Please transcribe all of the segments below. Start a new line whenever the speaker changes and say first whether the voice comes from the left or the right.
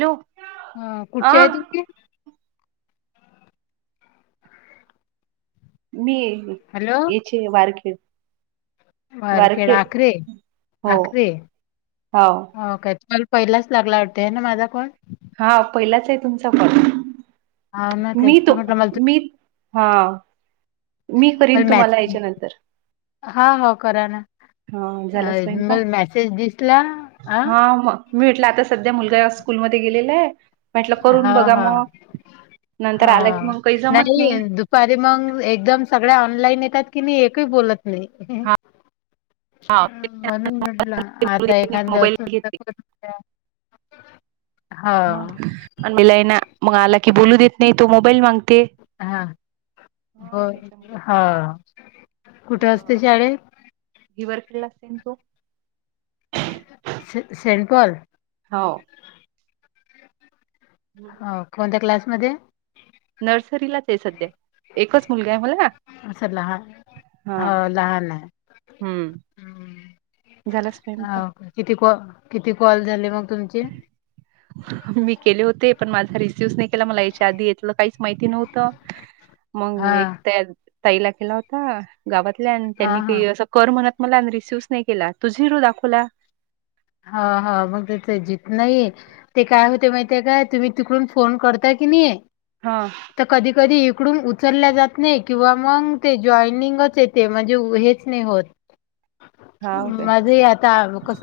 right: Hello आ
left: कुठचे आहे तुमचे.
right: मी.
left: हॅलो.
right: चिनु बाहेर खेळ.
left: [unintelligible]
right: हो हो
left: पहिलाच लागला वाटतय ना माझा कॉल.
right: हा पहिलाच आहे तुमचा कॉल
left: हां ना तेच
right: मी
left: तर
right: तो
left: म्हटलं मला तू
right: मी हा. मी करीन तुम्हाला याच्यानंतर.
left: हा हा करा ना
right: हा झाला स्वयंपाक
left: मला मेसेज दिसला अ.
right: हा मग मी म्हटलं आता सध्या मुलगा स्कूलमध्ये गेलेला आहे. म्हटलं करून
left: हां,
right: बघा
left: हां,
right: मग नंतर आलं की मग काही जमत नाही.
left: मग एकदम सगळ्या ऑनलाईन येतात कनि एकही बोलत नाही.
right: हा
left: म्हणून म्हटलं आता एखादं
right: मोबाईल घेते
left: [unintelligible]
right: मम्मी ला आय ना मग आला की बोलू देत नाही तो मोबाईल मागते.
left: हा
right: हा
left: ब
right: त्याच्यामुळे
left: हा कुठे असते शाळेत.
right: [unintelligible]
left: सेंड कर [unintelligible]
right: हो.
left: हो कोणत्या क्लासमध्ये?
right: नर्सरीलाच आहे सध्या एकच मुलगा आहे.
left: असं लहान
right: हा
left: हो लहान आहे.
right: हम्म झाल स्वयंपाक
left: हो का किती कॉ किती कॉल झाले मग तुमचे
right: मी केले होते पण माझा रिसिव नाही केला मला याच्या आधी येतलं काहीच माहिती नव्हतं.
left: [inaudible]
right: मग एक त्या ताईला केला होता गावातल्या आणि
left: हा
right: त्यांनी
left: हा
right: काई असं कर म्हणत मला रिसीवच नाही केला तो झिरो दाखवला.
left: हा हा मग नाही. ते काय होते माहिय काय तुम्ही तिकडून फोन करता की नाही.
right: हा
left: तर कधी कधी इकडून उचलल्या जात नाही किंवा मग ते जॉईनिंगच येते म्हणजे हेच होत
right: हा ओके
left: माझही आता कस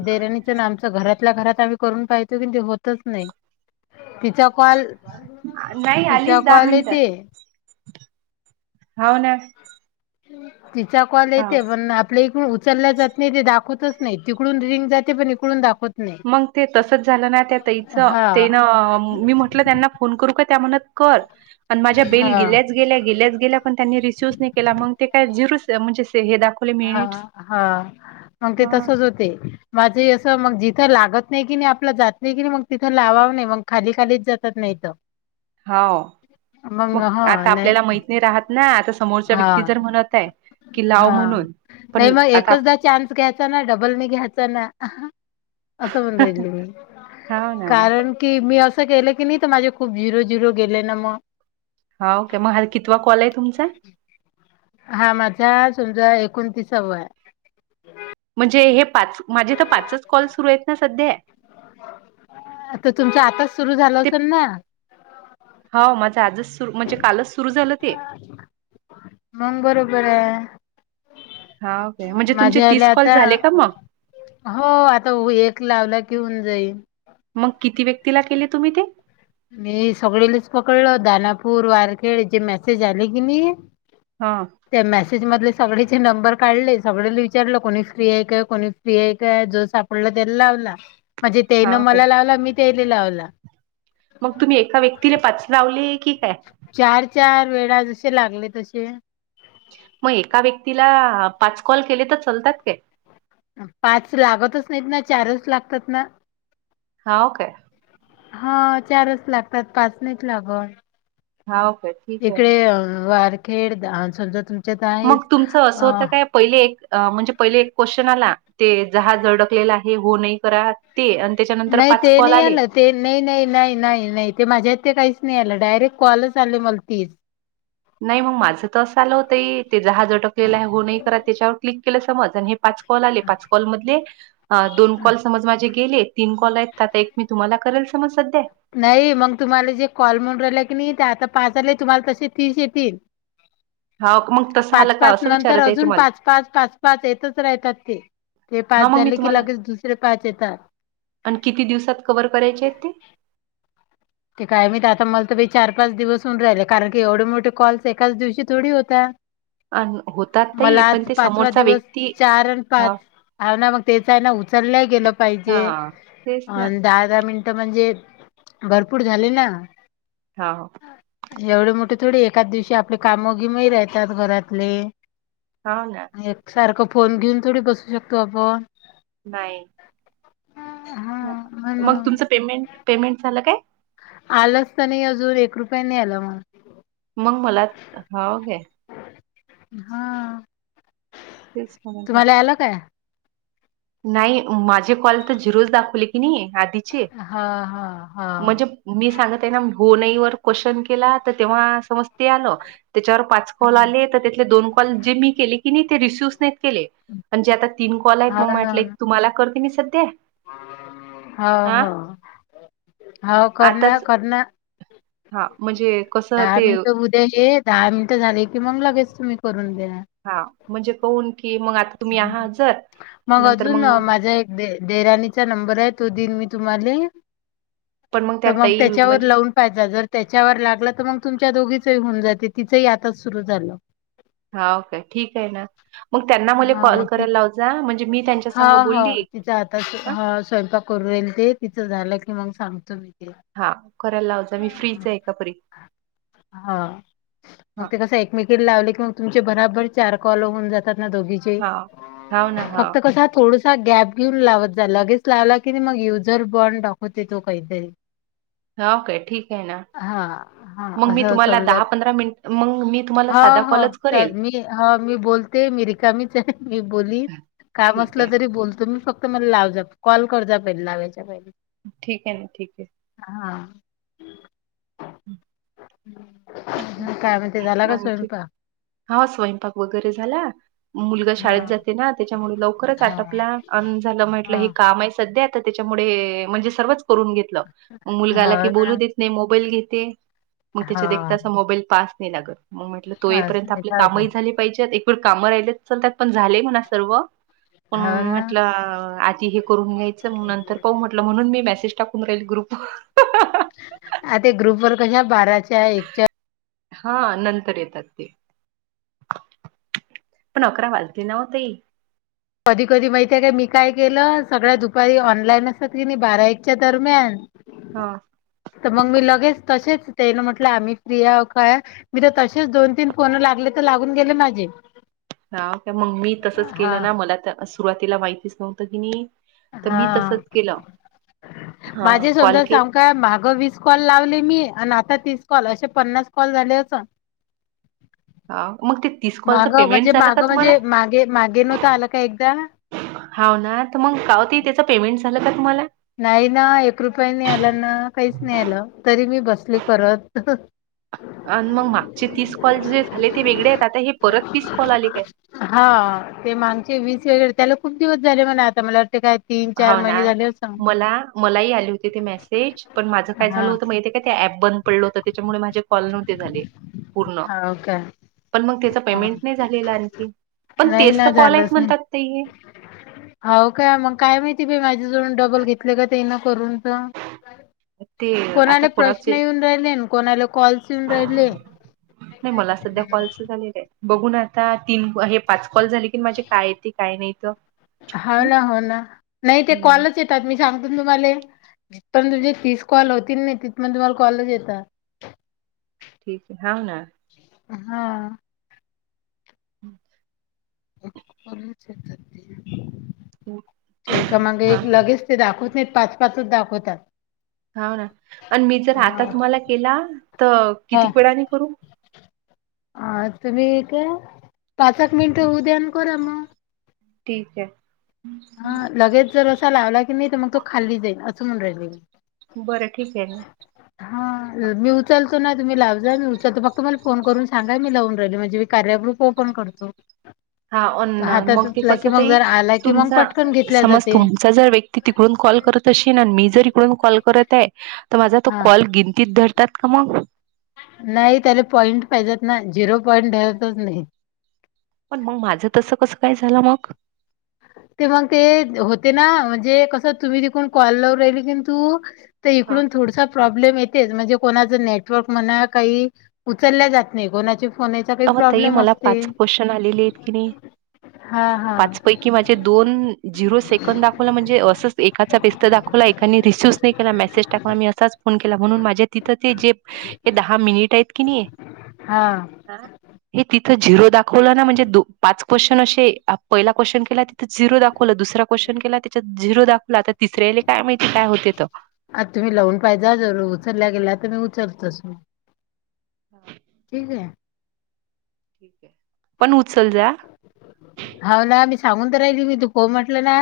left: देराणीच ना आमच घरातल्या घरात आम्ही करून पाहचो कि ते होतच नाही तिचा कॉल
right: नाही
left: तिचा
right: आलीच दहा
left: कॉल येते.
right: मिनिटात होऊ ना?
left: तिचा कॉल
right: हा
left: येते पण आपल्या इकडून उचलल्या जात नाही ते दाखवतच नाही तिकडून रिंग जाते पण इकडून दाखवत नाही
right: मग ते तसच झालं ना त्या ताईच
left: हा
right: तेनं मी म्हटलं त्यांना फोन करू का ते म्हणल्या कर पण माझ्या बेल
left: हा
right: गेल्या गे गेण त्यांनी रिसीव्ह नाही केला मग ते काय झीरोच
left: हा हा मग ते
right: हा.
left: तसच होते. माझं असं मग जिथं लागत नाही की नाही आपलं जात नाही की नाही मग तिथं लावावं नाही मग खाली खालीच जातात नाहीत. [unintelligible]
right: हो मग आता
left: नाही
right: आपल्याला माैत्री राहात ना आता समोरचा
left: हा
right: व्यक्ती जर म्हणत आहे. कि लाव
left: हा
right: म्हणून
left: नाही
right: पण
left: मग
right: आता आप
left: एकचदा चान्स घ्यायचा ना डबल न घ्यायचा ना. असं म्हण राहिल मी
right: हा ना.
left: कारण की मी असं गेले की नाही तर माझे खूप झिरो झिरो गेले ना मग.
right: हा ओके मग कितवा कॉल आहे तुमचा?
left: हा माझा समजा एकोण तीसावा आहे.
right: म्हणजे हे पाच माझे तर पाच कॉल सुरू आहेत ना सध्या
left: आता तुमच्या आताच सुरु झालं असेल ना?
right: हो माझं आजच सुरू म्हणजे कालच सुरु झालं ते.
left: [inaudible] मंग बरोबर आहे.
right: हा काय म्हणजे तुमचे
left: माझ्या आईला
right: तीस कॉल
left: आता
right: झाले का मग?
left: हो आता एक लावला की होऊन जाईन.
right: मग किती व्यक्तीला केले तुम्ही ते?
left: मी सगळेच पकडलो दानापूर, वारखेड जे मेसेज आले की नाही?
right: हां.
left: त्या मेसेज मधले सगळेचे नंबर काढले सगळे विचारलं कोणी फ्री आहे का कोणी? सीए जो सापडला त्याला लावला म्हणजे तेनं
right: हां काय.
left: मला लावला मी तेने लावला.
right: मग तुम्ही एका व्यक्तीने पाच लावले की काय?
left: चार, चार वेळा जसे लागले तसे
right: मग एका व्यक्तीला पाच कॉल केले तर चालतात काय?
left: पाच लागतच नाहीत ना चारच लागतात ना.
right: हा ओ काय.
left: हा चारच लागतात पाच नाही लागत.
right: हाव काय. ठीक आहे.
left: इकडे अ वारखेड समजा तुमच्यात आहे
right: मग तुमचं असं
left: अ.
right: होतं काय पहिले एक म्हणजे पहिले एक क्वेश्चन आला ते जहाज झडकलेला आहे, हो नाही करा. ते अन त्याच्या
left: नाही ते नाही आलंत. ते नाही, नाही, नाही, नाही, नाही ते माझ्यात ते काहीच नाही आलं डायरेक्ट कॉलच आले मला तीन.
right: नाही मग माझं तर असं आलं होतं, ताई जहाज अटकलेलं आहे हो नाही करा त्याच्यावर क्लिक केलं समज आणि हे पाच. कॉल आले पाच कॉल मधले दोन
left: अ,
right: कॉल समज माझे गेले. तीन कॉल आहेत त्यातला एक मी तुम्हाला करेल समज सध्या.
left: नाही मग तुम्हाला जे कॉल म्हून राहिल की, नाही ते आता पाच झाले तुम्हाला तसे तीस येतील. [inaudible]
right: हो मग तस
left: पाच, पाच नंतर अजून पाच, पाच, पाच, पाच येतच राहतात ते. ते
right: हा
left: पाच
right: मग मी
left: झाले की
right: तुम्हाला
left: लगेच दुसरे पाच येतात.
right: आणि किती दिवसात कव्हर करायचे आहेत ते.
left: ते काय मी आता मला तर चार, पाच दिवस होऊन राहिले कारण की, एवढे मोठे कॉल्स एकाच दिवशी थोडी होतात.
right: आणि होतात ताई
left: मला
right: पण
left: आज
right: ते
left: पाचवा
right: समोरचा
left: दिवस
right: व्यक्ती
left: चार आणि पाच.
right: हा
left: ह ना मग तेचा आहे ना उचलल्या गेलं पाहिजे
right: हा तेच
left: अ
right: ना
left: दहा, दहा मिनटं म्हणजे पुढ झाले ना.
right: हा ह.
left: एवढे मोठे थोडे एकाद दिवशी आपले कामघीमही राहतात घरातले.
right: हो ना.
left: एक सारखं फोन घेऊन थोडी बसू शकतो आपण.
right: बाय.
left: हा
right: मग
left: म्हणून
right: तुमचं पेमेंट पेमेंट झालं काय?
left: आलंच तर नाही अजून एक रुपया नाही आला मला.
right: मग मला हाव घ्या.
left: हा
right: तेच म्हणत
left: तुम्हाला आलं काय?
right: नाही माझे कॉल तर झरोज दाखवले की नाही आधीचे
left: हा हा हा
right: म्हणजे मी सांगत आहे. ना हो नाही व क्वेशचन केला तर तेव्हा समज ते आलं त्याच्यावर पाच. कॉल
left: हा
right: आले तर त्याथले दोन कॉल जे मी केले की नाही ते रिसिव नाहीत केले. म्हणजे आता तीन कॉल आहेत मग म्हटलं तुम्हाला करते मी सध्या.
left: हा हा. हो करना
right: आताच
left: करना
right: हा म्हणजे कसं
left: दहा
right: ते
left: मिनट बुद्ध ते जे दहा मिनटं झाले की, मग लगेच तुम्ही करून देणार.
right: हा म्हणजे कहून की मग आता तुम्ही आहात जर
left: मग
right: नंतर
left: अजून
right: मग
left: माझा एक दे देराणीचा नंबर आहे, तो देईन मी तुम्हाले.
right: पण त्या
left: तर मग
right: ताई
left: त्याच्यावर
right: म्हणजे
left: लावून जर त्याच्यावर लागला तर मग तुमच्या दोघीचही होऊन जाते तिचही आताच सुरु झालं.
right: हा ओ काे ठीक आहे. ना मग त्यांना मला
left: हा
right: कॉल
left: मग ती
right: करायला लाव जा म्हणजे मी त्यांच्या
left: हा
right: संघ
left: हा
right: बोलली
left: आता
right: हा
left: स्वयंपा करू येईल ते तिचं झालं की मग सांगतो मी. ते.
right: हा करायला लाव जा मी फ्रीच आहे कापरी.
left: हा. मग
right: हा
left: ते कसं एकमेकीला लावले की मग तुमचे बराबर चार कॉलो होऊन जात ना दोघी
right: हा हाव ना हा
left: फक्त कस थोड गॅप घेऊन लावत जा लगेच लावला की नाही, मग युझर बॉन्ड दाखवते तो काहीतरी.
right: हाव काय ठीक आहे ना.
left: हा हा
right: मग मी
left: असं
right: तुम्हाला
left: समजा.
right: मिनिट मग मी तुम्हाला
left: हा
right: साधा कॉलच
left: हा
right: करेल.
left: मी हा मी बोलते मिरीक च मी बोली काम
right: ठीक आहे,
left: असलं तरी बोलतो मी फक्त तमला लाव जा कॉल कर जा पहिला लावायच्या पहिल
right: ठीक आहे ठीक आहे.
left: हा. काय म्हणते झाला का
right: आणखी
left: स्वयंपाक?
right: हा स्वयंपाक वगैरे झाला. मुलगा शाळेत
left: हा
right: जा त्याच्यामुळे लवकरच
left: हा
right: अटपला अ झाल म्हटलं हे काम आहे सध्या त्याच्यामुळे म्हणजे सर्वच करून घेतलं मुलगा आला
left: हा
right: की,
left: हो
right: बोलू
left: ना
right: देत नाही मोबाईल घेते मग
left: हा
right: तास मोबाईल पास नाही लागत, मग म्हटलं तो
left: पाच
right: येपर्यंत आपले
left: मिनिटं अगं,
right: कामही झाले पाहिजेत एक काम राहिले लतत पण झाले म्हणा सर्व पण
left: हो ना
right: म्हटलं आधी हे करून घ्यायचं, नंतर पाहू म्हटलं म्हणून मी मेसेज टाक तुमऱ्याली ग्रुप
left: आता ते ग्रुप वर कशा बाराच्या, एकच्या
right: हा नंतर येतात ते पण अकरा वालते नाव्हतई.
left: कधी कधी माहितीे का मी काय केलं, सगळ्या दुपारी ऑनलाईन असत की नाही बारा, एकच्या दरम्यान
right: हा.
left: तर मग मी लगेच तसेच तेल म्हटलं आम्ही प्रिया का मी तर तसेच दोन, तीन फोन लागले तर लागून गेले माझे.
right: ह का मग मी तसंच
left: हा
right: केलं ना मला तर सुरवातीला माहितीच नव्हतं किणी
left: हा
right: हा
left: माझे
right: कॉल
left: समजा
right: के
left: समका माघ वीस कॉल लावली मी आणि आता तीस कॉल असे पन्नास कॉल झाले अस
right: अ मग ते तीस कॉलचं
left: मागं
right: पेमेंट
left: म्हणजे
right: झालं का
left: मागं
right: तुम्हाला?
left: म्हणजे मागे मागे नव्हत आला का एकदा?
right: हवं ना तर मग काव ताई त्याच पेमेंट झालं का तुम्हाला?
left: नाही ना एक रुपय नी आला, न काहीच नाही आलं तरी मी बसली करत.
right: आणि मग मागचे तीस कॉल जे झाले ते वेगळे आहेत, आता हे परत तीस कॉल आले काय?
left: हा ते मागचे वीस वेगळे त्याला खूप दिवस झाले म्हणा आता मला वाटते काय तीन, चार
right: हाव ना
left: महिने झाले असन.
right: मला मलाही आली ते मेसेज पण माझं काय झालं
left: हा
right: होतं माहिती का ते ऍप बंद पडलं होतं, त्याच्यामुळे माझे कॉल नव्हते झाले. पूर्ण
left: हवं का?
right: पण मग त्याच पेमेंट नाही झालेल आणखी, पण तेच तर कॉल आहेत म्हणतात ते.
left: हवं काय? मग काय माहिती बाई माझा जवळून डबल घेतले का त्यानं करून तर. झालं.
right: ते आता
left: कोणाले प्रश्न
right: कोणाचे
left: येऊन राहिले, कोणाला कॉल्स येऊन राहिले?
right: नाही मला सध्या कॉल झालेलं आहेत बघून आता तीन हे पाच कॉल झाले की माझे काय येते काय नाहीत.
left: हो ना हो ना नाही ते
right: हम्म,
left: कॉलच ये मी सांगतो तुम्हाले जिथपर्यंत पण तुम तीस कॉल होतील नाही तिथ पण तुम्हाला कॉलच येतात.
right: ठीक आहे हवं ना.
left: हा.
right: हम्म.
left: ते एकामागे
right: हा
left: एक लगेच ते दाखवत नाहीत, पाच पाचच दाखवतात.
right: हवं ना आणि मी जर आता
left: हा
right: तुम्हाला केला त
left: हा
right: किती वेळाने करू?
left: अ तुम्ही काय पाच एक मिनटं होऊ द्या न करा मग
right: ठीक आहे
left: हा लगेच जर असा लावला की नाही तर मग तो खाल्ली जाईल असं म्हणू राहिल मी
right: बरं ठीक आहे ना.
left: हा मी उचलतो ना तुम्ही लाव जा मी उचलतो फक्त मला फोन करून सांगा मी लावून राहिल म्हणजे मी कार्य ग्रुप ओपन करतो. [inaudible]
right: हा अन
left: हातात
right: मग ते
left: असला की
right: कसं
left: मग
right: ताई
left: जर आला की मग
right: तुमचा
left: पटकन घेतल्या
right: समज
left: जाते
right: तुम चा जर व्यक्ती तिकडून कॉल करत अशीन अन मी जर इडूण इकडून कॉल करत आहे तर माझा तो
left: हा.
right: कॉल गिनतीत धरतात का मग?
left: नाही त्याला पॉईंट पाहिजेत ना झिरो पॉईंट धरतच नाही.
right: पण मग माझं तसं कसं काय झालं मग?
left: ते मग ते होते ना म्हणजे कसं तुम्ही तीकून कॉल लाऊ राहिली किनी तु तर
right: हां.
left: इकडून थोडसा प्रब्लेम येते म्हणजे कोणाच नेटवर्क म्हणा काही उचल्या जात नाही कोनाचे
right: अव ताई मला पाच क्वेश्चन आलेले आहेत किनी हा पाच पैकी माझे दोन जीरो सेकंद दाखवलं म्हणजे असच एकाचा व्यस्त दाखवला एकानी रिसीवच नाही केला मेसेज टा म मी असाच फोन केला म्हणून माझ्या तिथं ते जे ते दहा मिनिटआहेत की नी
left: हा
right: हे तिथं झिरो दाखवलं ना म्हणजे पाच क्वेश्चन असे पहिला क्वेश्चन केला झिरो दाखवला दुसरा क्वेश्न केला त्याच्यात झिरो दाखवला आता तिसऱ्याले काय माहिती काय होते त?
left: आता तुम्ही लावून पाहेजा जर उचलल्या गेला तर मी उचलतोच म
right: हा
left: ठीक आहे
right: ठीक आहे पण उचल जा आ
left: हवं ना मी सांगून तर राहिली मी तु हो म्हटलं ना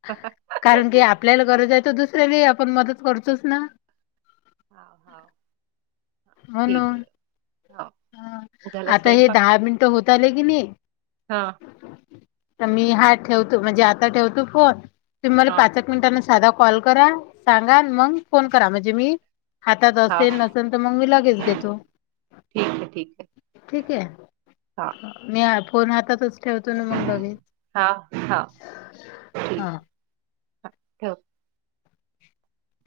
right: [inaudible]
left: कारण की आपल्याला गरज आहे तर दुसऱ्याला आपण मदत करतोच ना
right: हवं हवं
left: होन
right: हां, झाला
left: आता हे
right: स्वयंपाक?
left: दहा मिनिट होत आले कि नाही
right: हा
left: तर मी हा ठेवतो तुम्ही मला
right: हां,
left: पाच साधा कॉल करा सांगा म फोन करा म्हणजे मी हातात
right: हां.
left: असे न लागेच देतो.
right: ठीक आहे, ठीक आहे.
left: ठीक आहे मी फोन हातातच ठेवतो ना मग
right: हां.
left: लगे
right: हां हां ठीक आहे.
left: हा
right: हां ठेव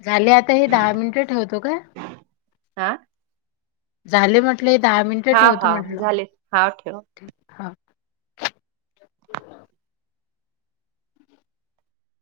left: झाले आता हे दहा मिनिट हा ठेवतो काय
right: हां
left: कुठले दहा मिनटं
right: हां
left: ठेवतो
right: हां
left: म्हटलं
right: झाले हां ठेव.
left: ह